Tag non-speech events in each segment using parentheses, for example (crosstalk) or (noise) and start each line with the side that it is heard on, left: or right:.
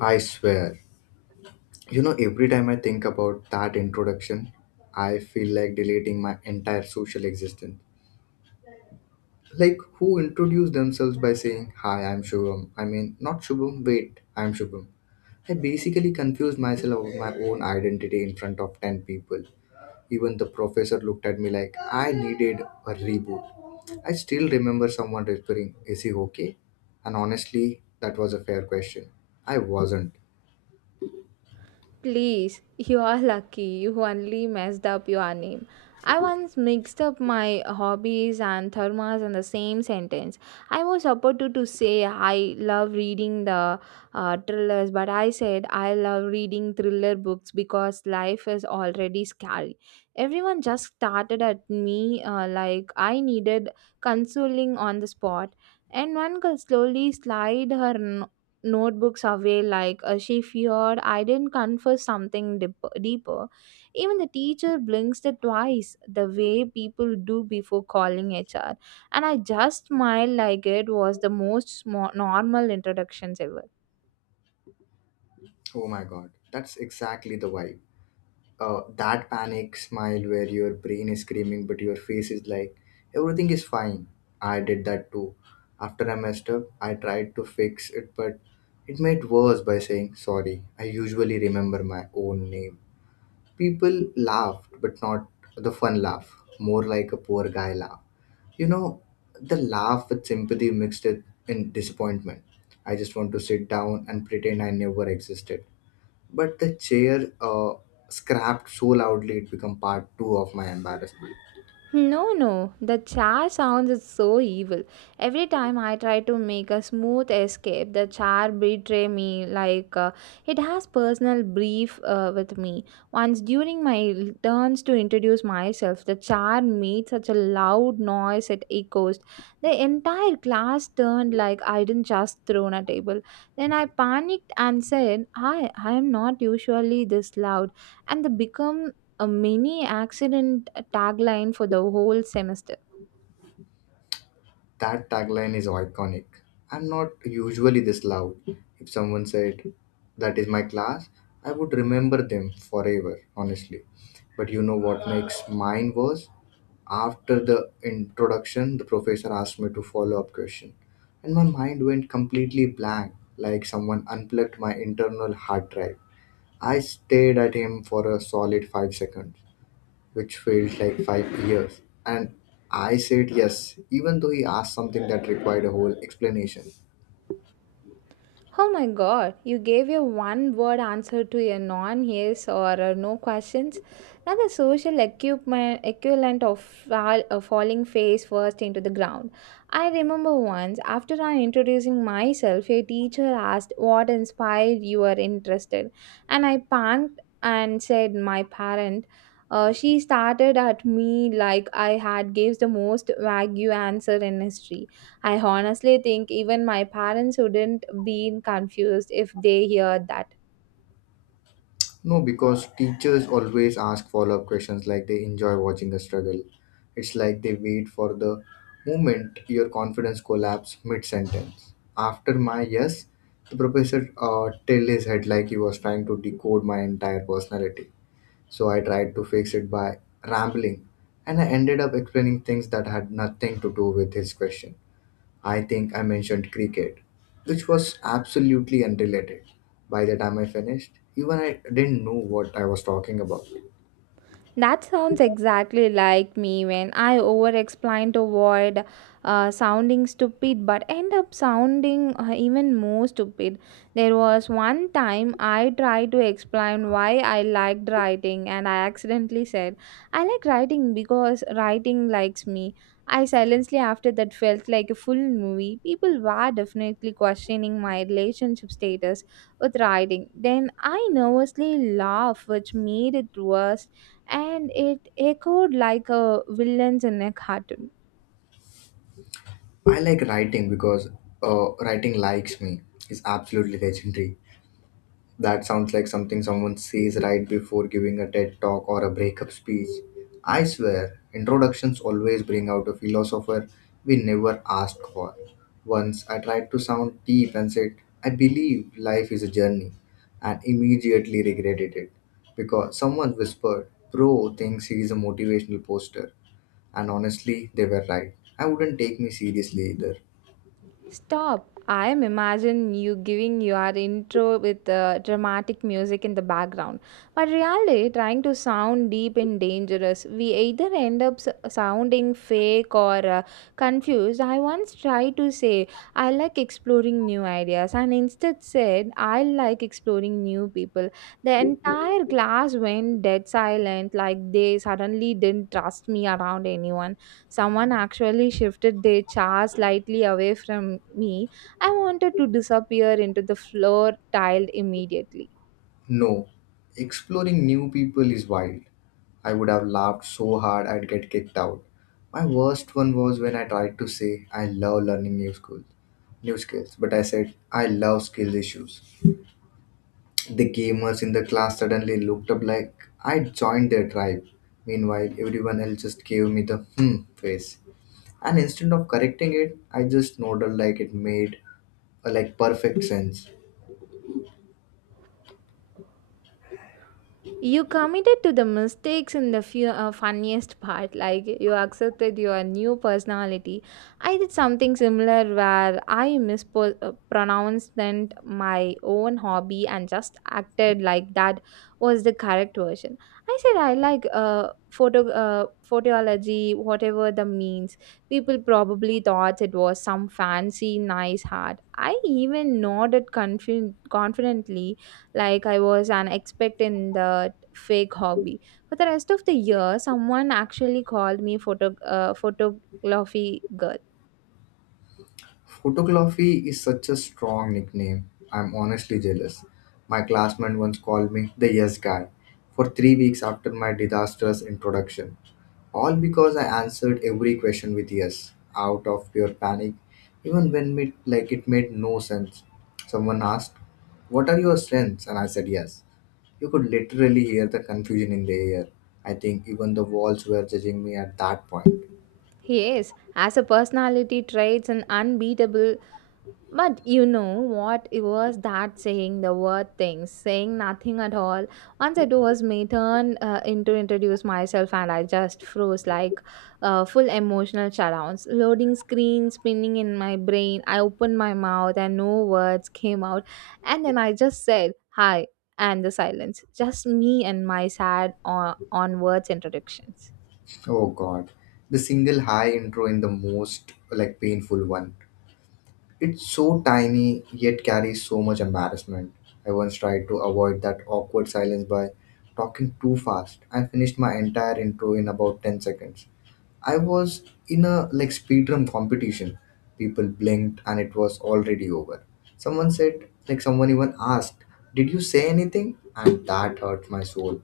left: I swear. You know, every time I think about that introduction, I feel like deleting my entire social existence. Like, who introduce themselves by saying, Hi, I'm Shubham. I mean, not Shubham, wait, I'm Shubham. I basically confused myself of my own identity in front of 10 people. Even the professor looked at me like I needed a reboot. I still remember someone whispering, Is he okay? And honestly, that was a fair question. I wasn't.
right: Please, you are lucky. You only messed up your name. I once mixed up my hobbies and thermos in the same sentence. I was supposed to say I love reading the thrillers, but I said I love reading thriller books because life is already scary. Everyone just started at me like I needed consoling on the spot. And one girl slowly slid her notebooks away like she feared I didn't confess something deeper. Even the teacher blinks it twice the way people do before calling HR. And I just smiled like it was the most normal introductions ever.
left: Oh my god, that's exactly the vibe. That panic smile where your brain is screaming but your face is like everything is fine. I did that too. After I messed up I tried to fix it, but it made worse by saying sorry I usually remember my own name. People laughed, but not the fun laugh, more like a poor guy laugh you know the laugh with sympathy mixed it in disappointment. I just want to sit down and pretend I never existed, but the chair scrapped so loudly it became part two of my embarrassment.
right: No, no, the char sounds is so evil. Every time I try to make a smooth escape, the char betray me like it has personal brief with me. Once during my turns to introduce myself, the char made such a loud noise it echoes. The entire class turned like I didn't just thrown a table. Then I panicked and said, "I am not usually this loud," and the become a mini accident tagline for the whole semester.
left: That tagline is iconic. I'm not usually this loud. If someone said, That is my class, I would remember them forever, honestly. But you know what makes mine worse? After the introduction, the professor asked me to follow up question, and my mind went completely blank, like someone unplugged my internal hard drive. I stared at him for a solid 5 seconds, which felt like 5 years. And I said yes, even though he asked something that required a whole explanation.
right: Oh my god, you gave a one word answer to a non yes or a no questions. Now the social equipment equivalent of fall, a falling face first into the ground. I remember once after I introducing myself, a teacher asked what inspired you are interested, and I panicked and said my parent. She started at me like I had gives the most vague answer in history. I honestly think even my parents wouldn't be confused if they heard that.
left: No, because teachers always ask follow up questions like they enjoy watching us struggle. It's like they wait for the moment your confidence collapse mid sentence. After my yes, the professor tilted his head like he was trying to decode my entire personality. So I tried to fix it by rambling, and I ended up explaining things that had nothing to do with his question. I think I mentioned cricket, which was absolutely unrelated. By the time I finished, even I didn't know what I was talking about.
right: That sounds exactly like me when I over explain to avoid sounding stupid but end up sounding even more stupid. There was one time I tried to explain why I liked writing and I accidentally said, I like writing because writing likes me. I silently after that felt like a full movie. People were definitely questioning my relationship status with writing. Then I nervously laughed, which made it worse and it echoed like a villain's in a cartoon.
left: I like writing because writing likes me is absolutely legendary. That sounds like something someone says right before giving a TED talk or a breakup speech. I swear, introductions always bring out a philosopher we never asked for. Once I tried to sound deep and said, I believe life is a journey, and immediately regretted it because someone whispered, Bro thinks he is a motivational poster. And honestly, they were right. I wouldn't take me seriously either.
right: Stop. I am imagine you giving your intro with dramatic music in the background. But really, trying to sound deep and dangerous, we either end up sounding fake or confused. I once tried to say, I like exploring new ideas, and instead said, I like exploring new people. The entire class went dead silent, like they suddenly didn't trust me around anyone. Someone actually shifted their chair slightly away from me. I wanted to disappear into the floor tiled immediately.
left: No, exploring new people is wild. I would have laughed so hard I'd get kicked out. My worst one was when I tried to say I love learning new skills, but I said I love skill issues. The gamers in the class suddenly looked up like I joined their tribe. Meanwhile, everyone else just gave me the hmm face. And instead of correcting it, I just nodded like it made like perfect sense.
right: You committed to the mistakes in the few, funniest part, like you accepted your new personality. I did something similar where I mispronounced my own hobby and just acted like that was the correct version. I said I like photology, whatever the means. People probably thought it was some fancy, nice hat. I even nodded confidently like I was an expert in the fake hobby. For the rest of the year, someone actually called me photography girl.
left: Photography is such a strong nickname. I'm honestly jealous. My classmate once called me the yes guy for 3 weeks after my disastrous introduction. All because I answered every question with yes, out of pure panic, even when it, like it made no sense. Someone asked, What are your strengths? And I said yes. You could literally hear the confusion in the air. I think even the walls were judging me at that point.
right: Yes, as a personality traits and unbeatable. But you know what it was that saying the word things, saying nothing at all. Once it was my turn in to introduce myself, and I just froze like full emotional shutdowns. Loading screen spinning in my brain. I opened my mouth and no words came out, and then I just said hi and the silence. Just me and my sad onwards introductions.
left: Oh God, the single high intro in the most like painful one. It's so tiny yet carries so much embarrassment. I once tried to avoid that awkward silence by talking too fast. I finished my entire intro in about 10 seconds. I was in a like speedrun competition. People blinked and it was already over. Someone said like someone even asked, "Did you say anything?" And that hurt my soul.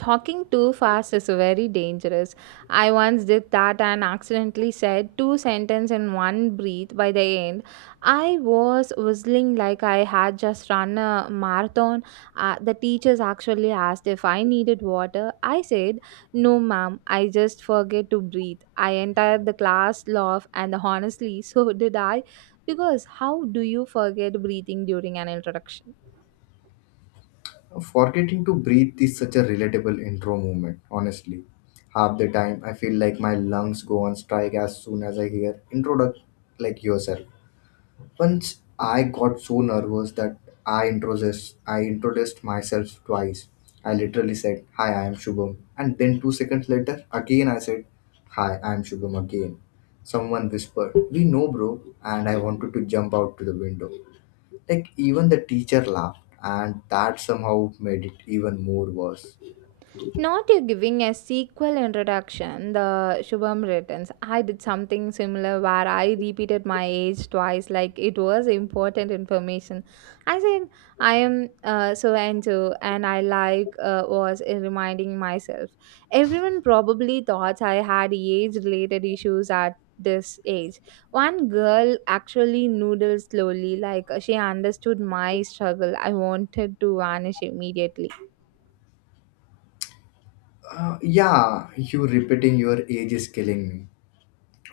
right: Talking too fast is very dangerous. I once did that and accidentally said two sentences in one breath. By the end, I was whistling like I had just run a marathon. The teachers actually asked if I needed water. I said, No, ma'am, I just forget to breathe. I entered the class laugh, and honestly, (laughs) so did I. Because how do you forget breathing during an introduction?
left: Forgetting to breathe is such a relatable intro movement, honestly. Half the time, I feel like my lungs go on strike as soon as I hear introduct like yourself. Once I got so nervous that I introduced myself twice. I literally said, Hi, I am Shubham. And then 2 seconds later, again I said, Hi, I am Shubham again. Someone whispered, We know, bro. And I wanted to jump out to the window. Like even the teacher laughed, and that somehow made it even more worse.
right: Not you giving a sequel introduction, the Shubham returns. I did something similar where I repeated my age twice, like it was important information. I said, I am so and so, and I like was reminding myself. Everyone probably thought I had age related issues at this age. One girl actually noodled slowly, like she understood my struggle. I wanted to vanish immediately.
left: Yeah, you repeating your age is killing me.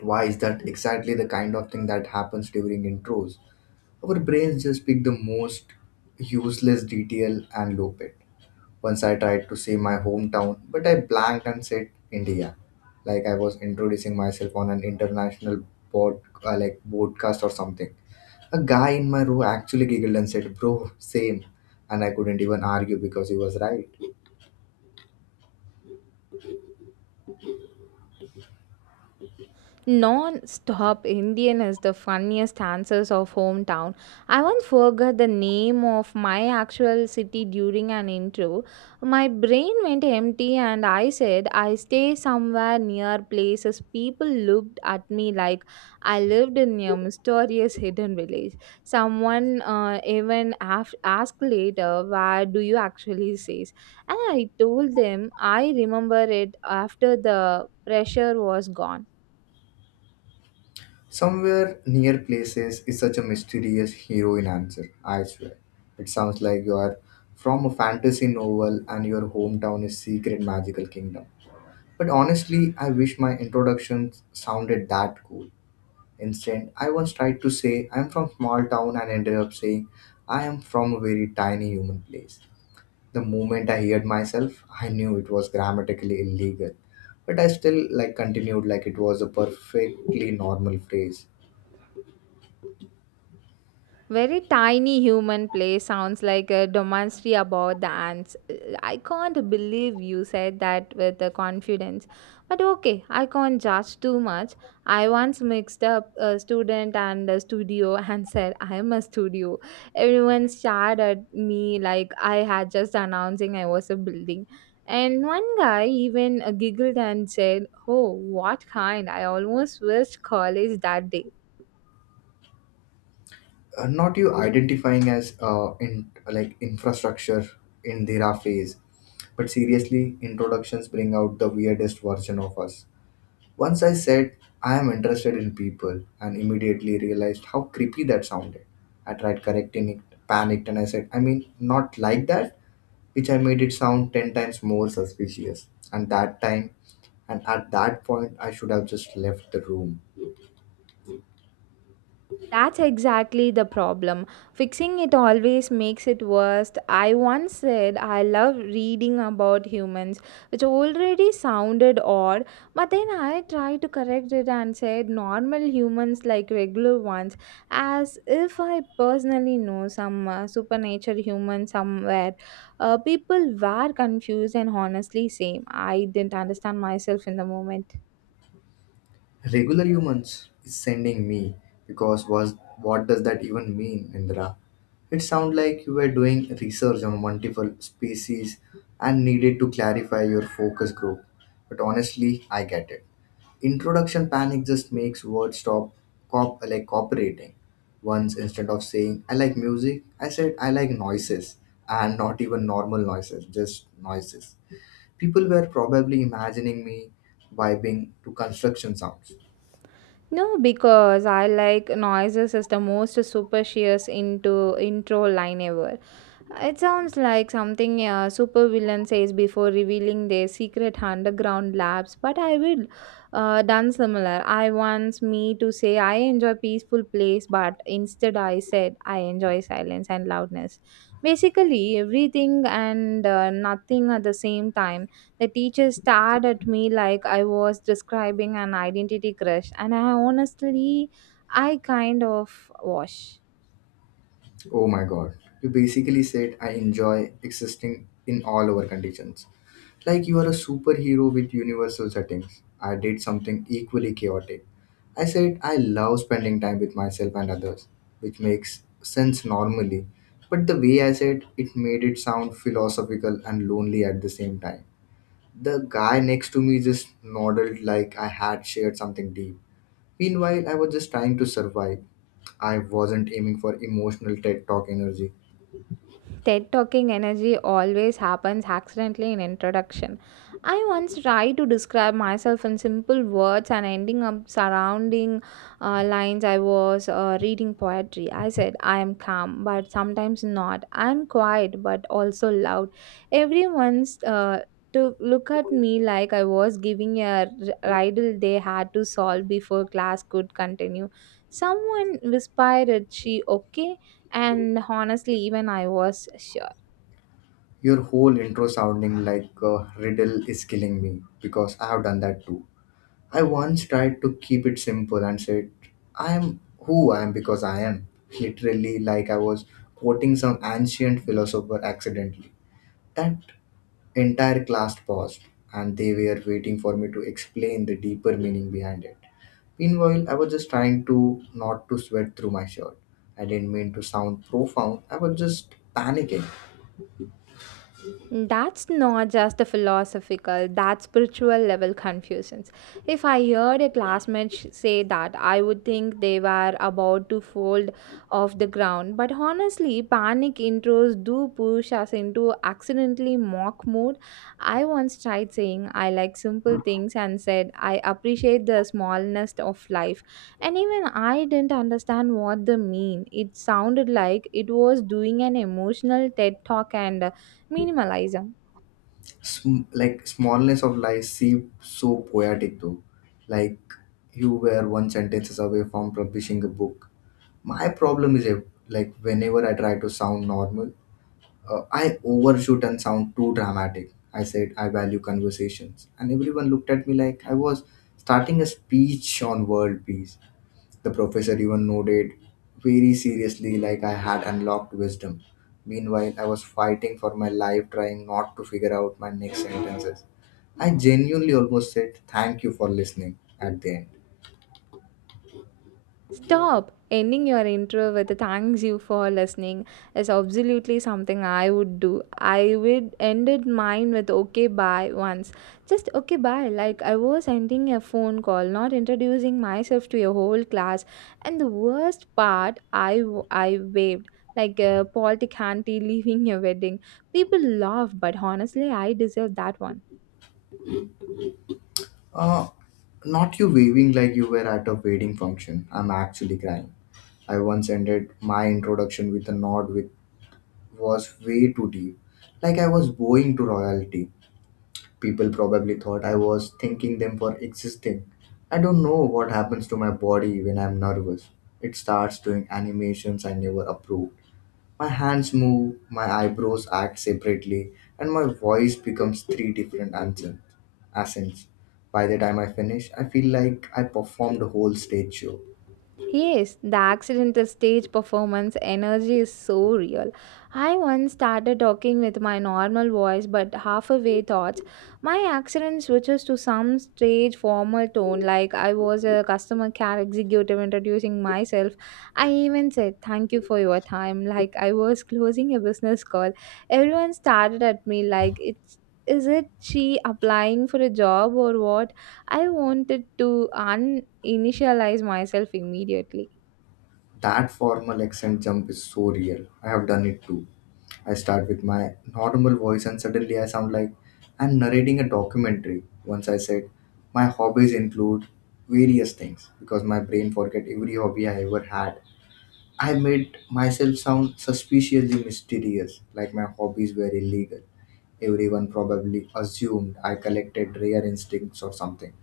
left: Why is that exactly the kind of thing that happens during intros? Our brains just pick the most useless detail and loop it. Once I tried to say my hometown, but I blanked and said India, like I was introducing myself on an international pod, like broadcast or something. A guy in my row actually giggled and said, "Bro, same," and I couldn't even argue because he was right.
right: Non-stop Indian is the funniest answers of hometown. I once forgot the name of my actual city during an intro. My brain went empty and I said I stay somewhere near places. People looked at me like I lived in a mysterious hidden village. Someone even asked later, where do you actually say?" And I told them I remember it after the pressure was gone.
left: Somewhere near places is such a mysterious heroine answer, I swear. It sounds like you are from a fantasy novel and your hometown is secret magical kingdom. But honestly, I wish my introductions sounded that cool. Instead, I once tried to say I'm from small town and ended up saying I am from a very tiny human place. The moment I heard myself, I knew it was grammatically illegal, but I still like continued like it was a perfectly normal phrase.
right: Very tiny human play sounds like a domainry about the ants. I can't believe you said that with the confidence. But okay, I can't judge too much. I once mixed up a student and a studio and (laughs) said, I'm a studio. Everyone stared at me like I had just announcing I was a building. And one guy even giggled and said, Oh, what kind? I almost wished college that day.
left: Not you identifying as in like infrastructure in their phase, but seriously, introductions bring out the weirdest version of us. Once I said I am interested in people and immediately realized how creepy that sounded. I tried correcting it, panicked, and I said, I mean, not like that, which I made it sound 10 times more suspicious. And that time, and at that point, I should have just left the room.
right: That's exactly the problem. Fixing it always makes it worse. I once said I love reading about humans, which already sounded odd, but then I tried to correct it and said normal humans like regular ones, as if I personally know some supernature human somewhere. People were confused and honestly same. I didn't understand myself in the moment.
left: Regular humans is sending me because was what does that even mean, Indra? It sounds like you were doing research on multiple species and needed to clarify your focus group. But honestly, I get it. Introduction panic just makes words stop cop like cooperating. Once instead of saying I like music, I said I like noises, and not even normal noises, just noises. People were probably imagining me vibing to construction sounds.
right: No, because I like noises is the most superstitious into intro line ever. It sounds like something a supervillain says before revealing their secret underground labs, but I will done similar. I once me to say I enjoy peaceful place, but instead I said I enjoy silence and loudness. Basically, everything and nothing at the same time. The teacher stared at me like I was describing an identity crush, and I honestly, I kind of was.
left: Oh my god. You basically said I enjoy existing in all our conditions. Like you are a superhero with universal settings. I did something equally chaotic. I said I love spending time with myself and others, which makes sense normally. But the way I said it made it sound philosophical and lonely at the same time. The guy next to me just nodded like I had shared something deep. Meanwhile, I was just trying to survive. I wasn't aiming for emotional TED talk energy.
right: TED talking energy always happens accidentally in introduction. I once tried to describe myself in simple words and ending up surrounding lines I was reading poetry. I said, I am calm, but sometimes not. I am quiet, but also loud. Everyone's To look at me like I was giving a riddle they had to solve before class could continue. Someone whispered, "Is she okay? And honestly even I was shocked.
left: Your whole intro sounding like a riddle is killing me because I have done that too. I once tried to keep it simple and said, I am who I am because I am. Literally, like I was quoting some ancient philosopher accidentally. That entire class paused and they were waiting for me to explain the deeper meaning behind it. Meanwhile, I was just trying to not to sweat through my shirt. I didn't mean to sound profound, I was just panicking.
right: That's not just a philosophical, that's spiritual level confusions. If I heard a classmate say that, I would think they were about to fold off the ground. But honestly, panic intros do push us into accidentally mock mode. I once tried saying I like simple things and said I appreciate the smallness of life. And even I didn't understand what they mean. It sounded like it was doing an emotional TED talk and minimalism.
left: Like smallness of life seemed so poetic though, like you were one sentences away from publishing a book. My problem is like, whenever I try to sound normal, I overshoot and sound too dramatic. I said I value conversations and everyone looked at me like I was starting a speech on world peace. The professor even nodded very seriously, like I had unlocked wisdom. Meanwhile, I was fighting for my life, trying not to figure out my next sentences. I genuinely almost said thank you for listening at the end.
right: Stop! Ending your intro with a thanks you for listening is absolutely something I would do. I would ended mine with okay bye once. Just okay bye, like I was ending a phone call, not introducing myself to your whole class. And the worst part, I waved like a politic auntie (laughs) leaving your wedding. People laugh, but honestly, I deserve that one.
left: Uh, Not you waving like you were at a wedding function. I'm actually crying. I once ended my introduction with a nod which was way too deep, like I was bowing to royalty. People probably thought I was thanking them for existing. I don't know what happens to my body when I'm nervous. It starts doing animations I never approved. My hands move, my eyebrows act separately, and my voice becomes three different accents. By the time I finish, I feel like I performed a whole stage show.
right: Yes, the accidental stage performance energy is so real. I once started talking with my normal voice, but half away thoughts. My accent switches to some stage formal tone, like I was a customer care executive introducing myself. I even said, Thank you for your time, like I was closing a business call. Everyone started at me, like, it's is it she applying for a job or what? I wanted to uninitialize myself immediately.
left: That formal accent jump is so real. I have done it too. I start with my normal voice and suddenly I sound like I'm narrating a documentary. Once I said, my hobbies include various things because my brain forget every hobby I ever had. I made myself sound suspiciously mysterious, like my hobbies were illegal. Everyone probably assumed I collected rare instincts or something.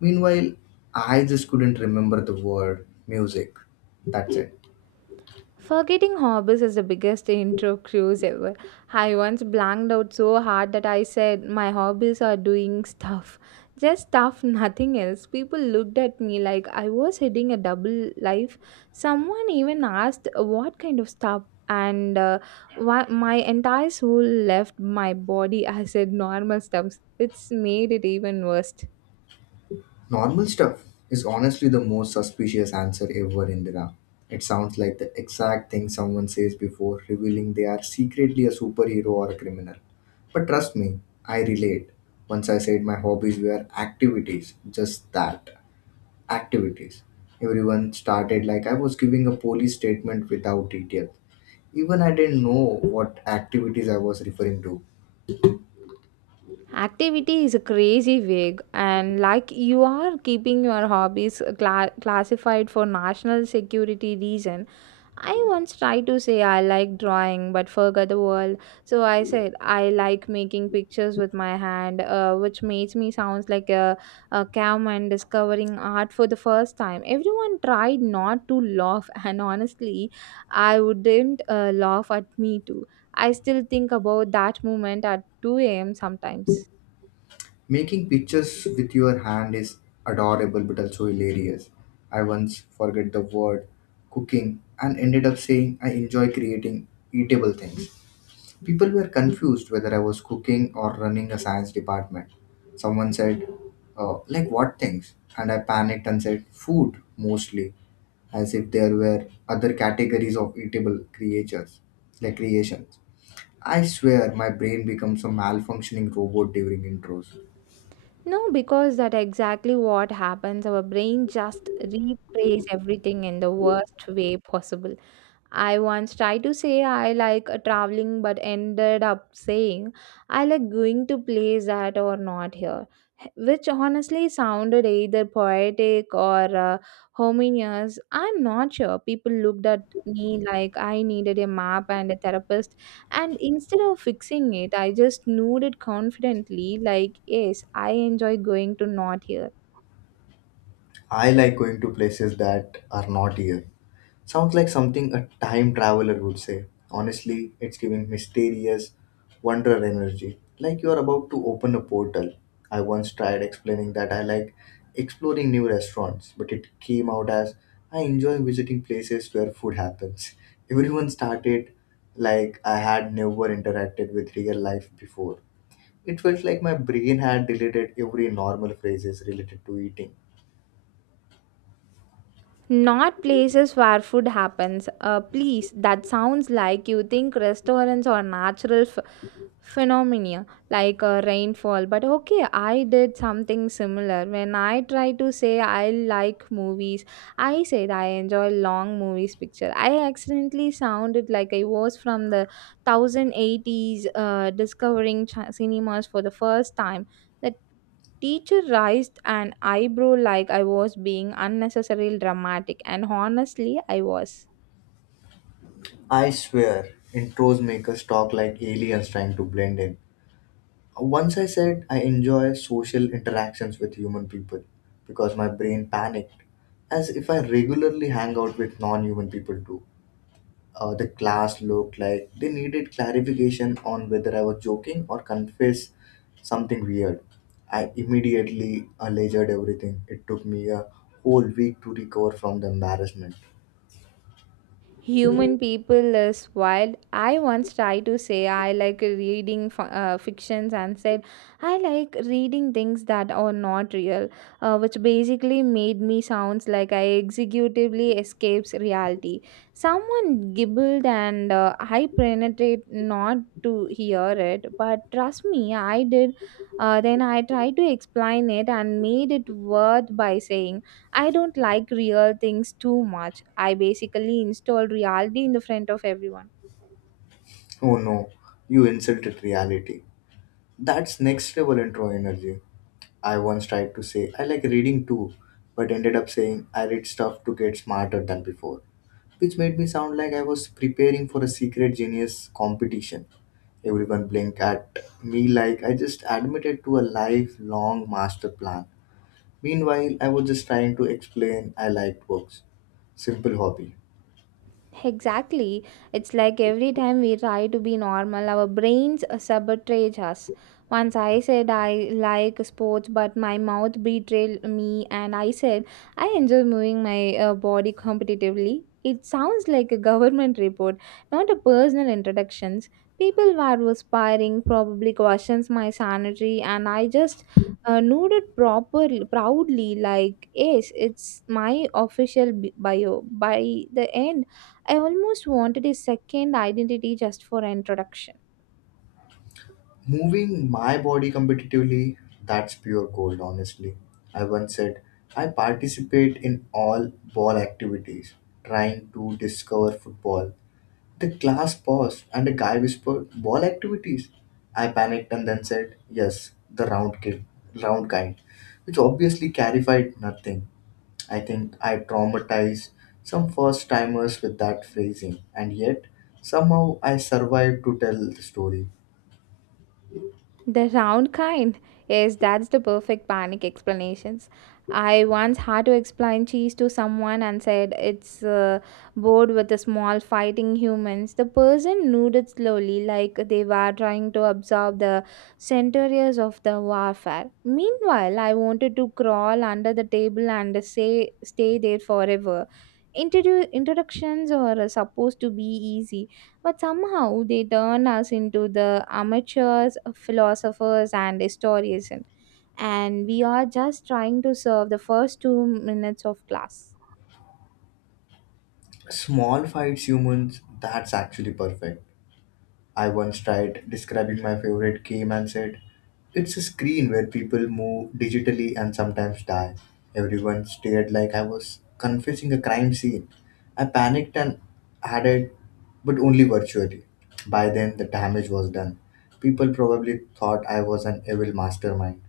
left: Meanwhile, I just couldn't remember the word music. That's it.
right: Forgetting hobbies is the biggest intro cruise ever. I once blanked out so hard that I said, My hobbies are doing stuff. Just stuff, (laughs) nothing else. People looked at me like I was heading a double life. Someone even asked, What kind of stuff? And why, my entire soul left my body I said normal stuff. It's made it even worse.
left: Normal stuff is honestly the most suspicious answer ever, Indira. It sounds like the exact thing someone says before revealing they are secretly a superhero or a criminal. But trust me, I relate. Once I said my hobbies were activities, just that activities. Everyone started like I was giving a police statement without detail. Even I didn't know what activities I was referring to.
right: Activity is a crazy vague, and like you are keeping your hobbies classified for national security reason. I once tried to say I like drawing, but forgot the world. So I said I like making pictures with my hand, which makes me sounds like a caveman discovering art for the first time. Everyone tried not to laugh, (laughs) and honestly, I wouldn't laugh at me too. I still think about that moment at 2 a.m. sometimes.
left: Making pictures with your hand is adorable but also hilarious. I once forget the word cooking and ended up saying I enjoy creating eatable things. People were confused whether I was cooking or running a science department. Someone said, like what things? And I panicked and said, food mostly, as if there were other categories of eatable creatures, like creations. I swear my brain becomes a malfunctioning robot during intros.
right: No, because that exactly what happens. Our brain just replays everything in the worst way possible. I once tried to say I like traveling but ended up saying I like going to place that are not here, which honestly sounded either poetic or homogeneous. I'm not sure. People looked at me like I needed a map and a therapist, and instead of fixing it, I just nodded confidently, like, yes, I enjoy going to not here.
left: I like going to places that are not here. Sounds like something a time traveler would say. Honestly, it's giving mysterious wonder energy, like you are about to open a portal. I once tried explaining that I like exploring new restaurants, but it came out as I enjoy visiting places where food happens. (laughs) Everyone started like I had never interacted with real life before. It felt like my brain had deleted every normal phrases related to eating.
right: Not places where food happens. Please, that sounds like you think restaurants are natural phenomena like rainfall. But okay, I did something similar. When I try to say I like movies, I said I enjoy long movies picture. I accidentally sounded like I was from the 1080s discovering cinemas for the first time. That teacher raised an eyebrow like I was being unnecessarily dramatic, and honestly, I was.
left: I swear, intros make us talk like aliens trying to blend in. Once I said I enjoy social interactions with human people because my brain panicked, as if I regularly hang out with non human people too. The class looked like they needed clarification on whether I was joking or confess something weird. I immediately alleged everything. It took me a whole week to recover from the embarrassment.
right: Human people is wild. I once tried to say I like reading fictions and said I like reading things that are not real, which basically made me sounds like I executively escapes reality. Someone gibbled, and I penetrate not to hear it, but trust me, I did. Then I tried to explain it and made it worth by saying. I don't like real things too much. I basically install reality in the front of everyone.
left: Oh no, you insulted reality. That's next level intro energy. I once tried to say I like reading too, but ended up saying I read stuff to get smarter than before, which made me sound like I was preparing for a secret genius competition. Everyone blinked at me like I just admitted to a lifelong master plan. Meanwhile, I was just trying to explain I liked books. Simple hobby.
right: Exactly. It's like every time we try to be normal, our brains sabotage us. Once I said I like sports, but my mouth betrayed me, and I said I enjoy moving my body competitively. It sounds like a (laughs) government report, not a personal introductions. People were perspiring, probably questions my sanity, and I just nodded properly, proudly, like yes, it's my official bio. By the end. I almost wanted a second identity just for introduction.
left: Moving my body competitively, that's pure gold, honestly. I once said, I participate in all ball activities, trying to discover football. The class paused and a guy whispered, ball activities? I panicked and then said, yes, the round kind, which obviously clarified nothing. I think I traumatized some first timers with that phrasing, and yet somehow I survived to tell the story.
right: The round kind. Yes, that's the perfect panic explanations. I once had to explain cheese to someone and said it's bored with the small fighting humans. The person nodded slowly, like they were trying to absorb the centuries of the warfare. Meanwhile, I wanted to crawl under the table and say stay there forever. Introductions are supposed to be easy. But somehow they turn us into the amateurs, philosophers, and historians, and we are just trying to serve the first 2 minutes of class.
left: Small fights humans, that's actually perfect. I once tried describing my favorite game and said, it's a screen where people move digitally and sometimes die. Everyone stared like I was confessing a crime scene. I panicked and added, but only virtually. By then, the damage was done. People probably thought I was an evil mastermind.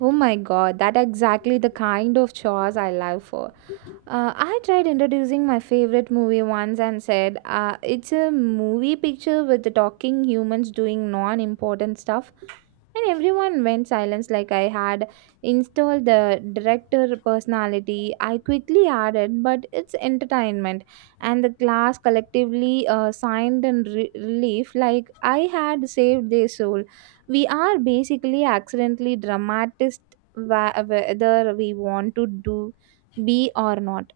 right: Oh my god, that exactly the kind of chores I love for. I tried introducing my favorite movie once and said, it's a movie picture with the talking humans doing non important stuff. And everyone went silence like I had installed the director personality. I quickly added, but it's entertainment. And the class collectively signed in relief like I had saved their soul. We are basically accidentally dramatist whether we want to do be or not.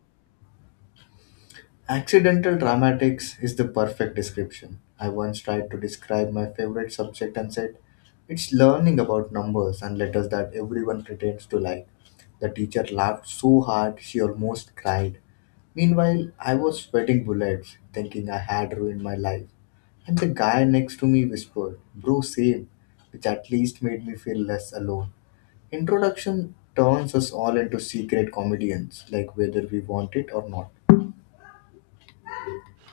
left: Accidental dramatics is the perfect description. I once tried to describe my favorite subject and said, it's learning about numbers and letters that everyone pretends to like. The teacher laughed so hard she almost cried. Meanwhile, I was sweating bullets, thinking I had ruined my life. And the guy next to me whispered, bro, same, which at least made me feel less alone. Introduction turns us all into secret comedians, like whether we want it or not.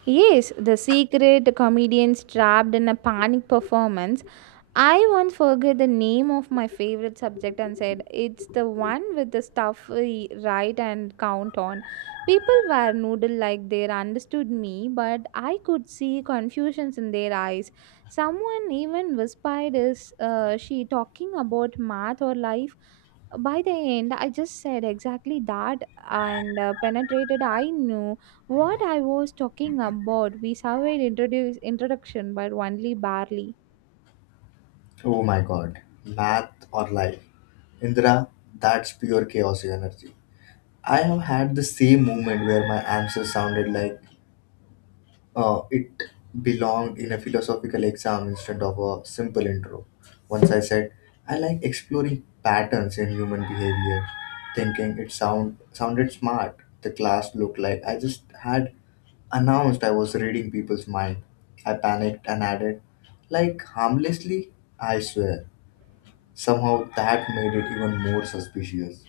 right: Yes, the secret comedians trapped in a panic performance. I once forgot the name of my favorite subject and said it's the one with the stuff we write and count on. People were noodle like they understood me, but I could see confusions in their eyes. Someone even whispered, is she talking about math or life? By the end, I just said exactly that and penetrated. I knew what I was talking about, we survived introduction, but only barely.
left: Oh my god, math or life. Indra, that's pure chaos energy. I have had the same moment where my answer sounded like it belonged in a philosophical exam instead of a simple intro. Once I said, I like exploring patterns in human behavior, thinking it sounded smart. The class looked like I just had announced I was reading people's mind. I panicked and added, like harmlessly, I swear. Somehow that made it even more suspicious.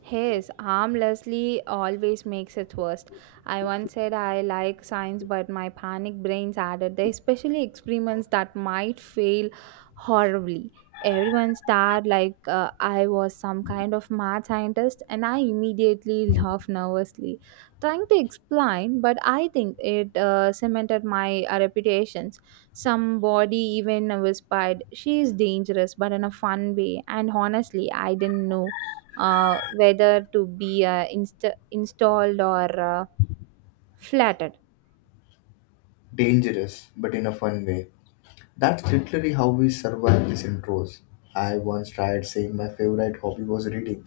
right: His harmlessly always makes it worse. I once said I like science, but my panic brains added the especially experiments that might fail horribly. Everyone stared like I was some kind of mad scientist, and I immediately laughed nervously, trying to explain. But I think it cemented my reputations. Somebody even whispered, "She is dangerous, but in a fun way." And honestly, I didn't know whether to be installed or flattened.
left: Dangerous, but in a fun way. That's literally how we survive these intros. I once tried saying my favorite hobby was reading,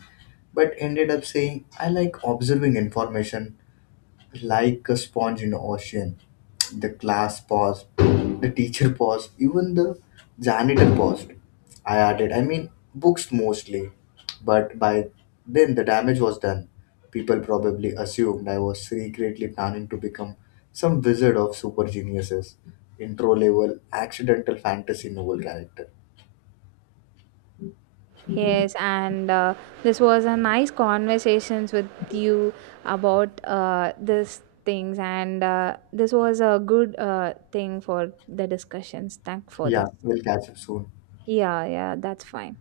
left: but ended up saying I like observing information like a sponge in the ocean. The class paused, the teacher paused, even the janitor paused. I added, I mean, books mostly. But by then, the damage was done. People probably assumed I was secretly planning to become some wizard of super geniuses, intro level, accidental fantasy novel character.
right: Yes, and This was a nice conversations with you about these things, and this was a good thing for the discussions. Thank for
left: Yeah,
right: this.
left: we'll catch up soon.
right: Yeah, yeah, that's fine.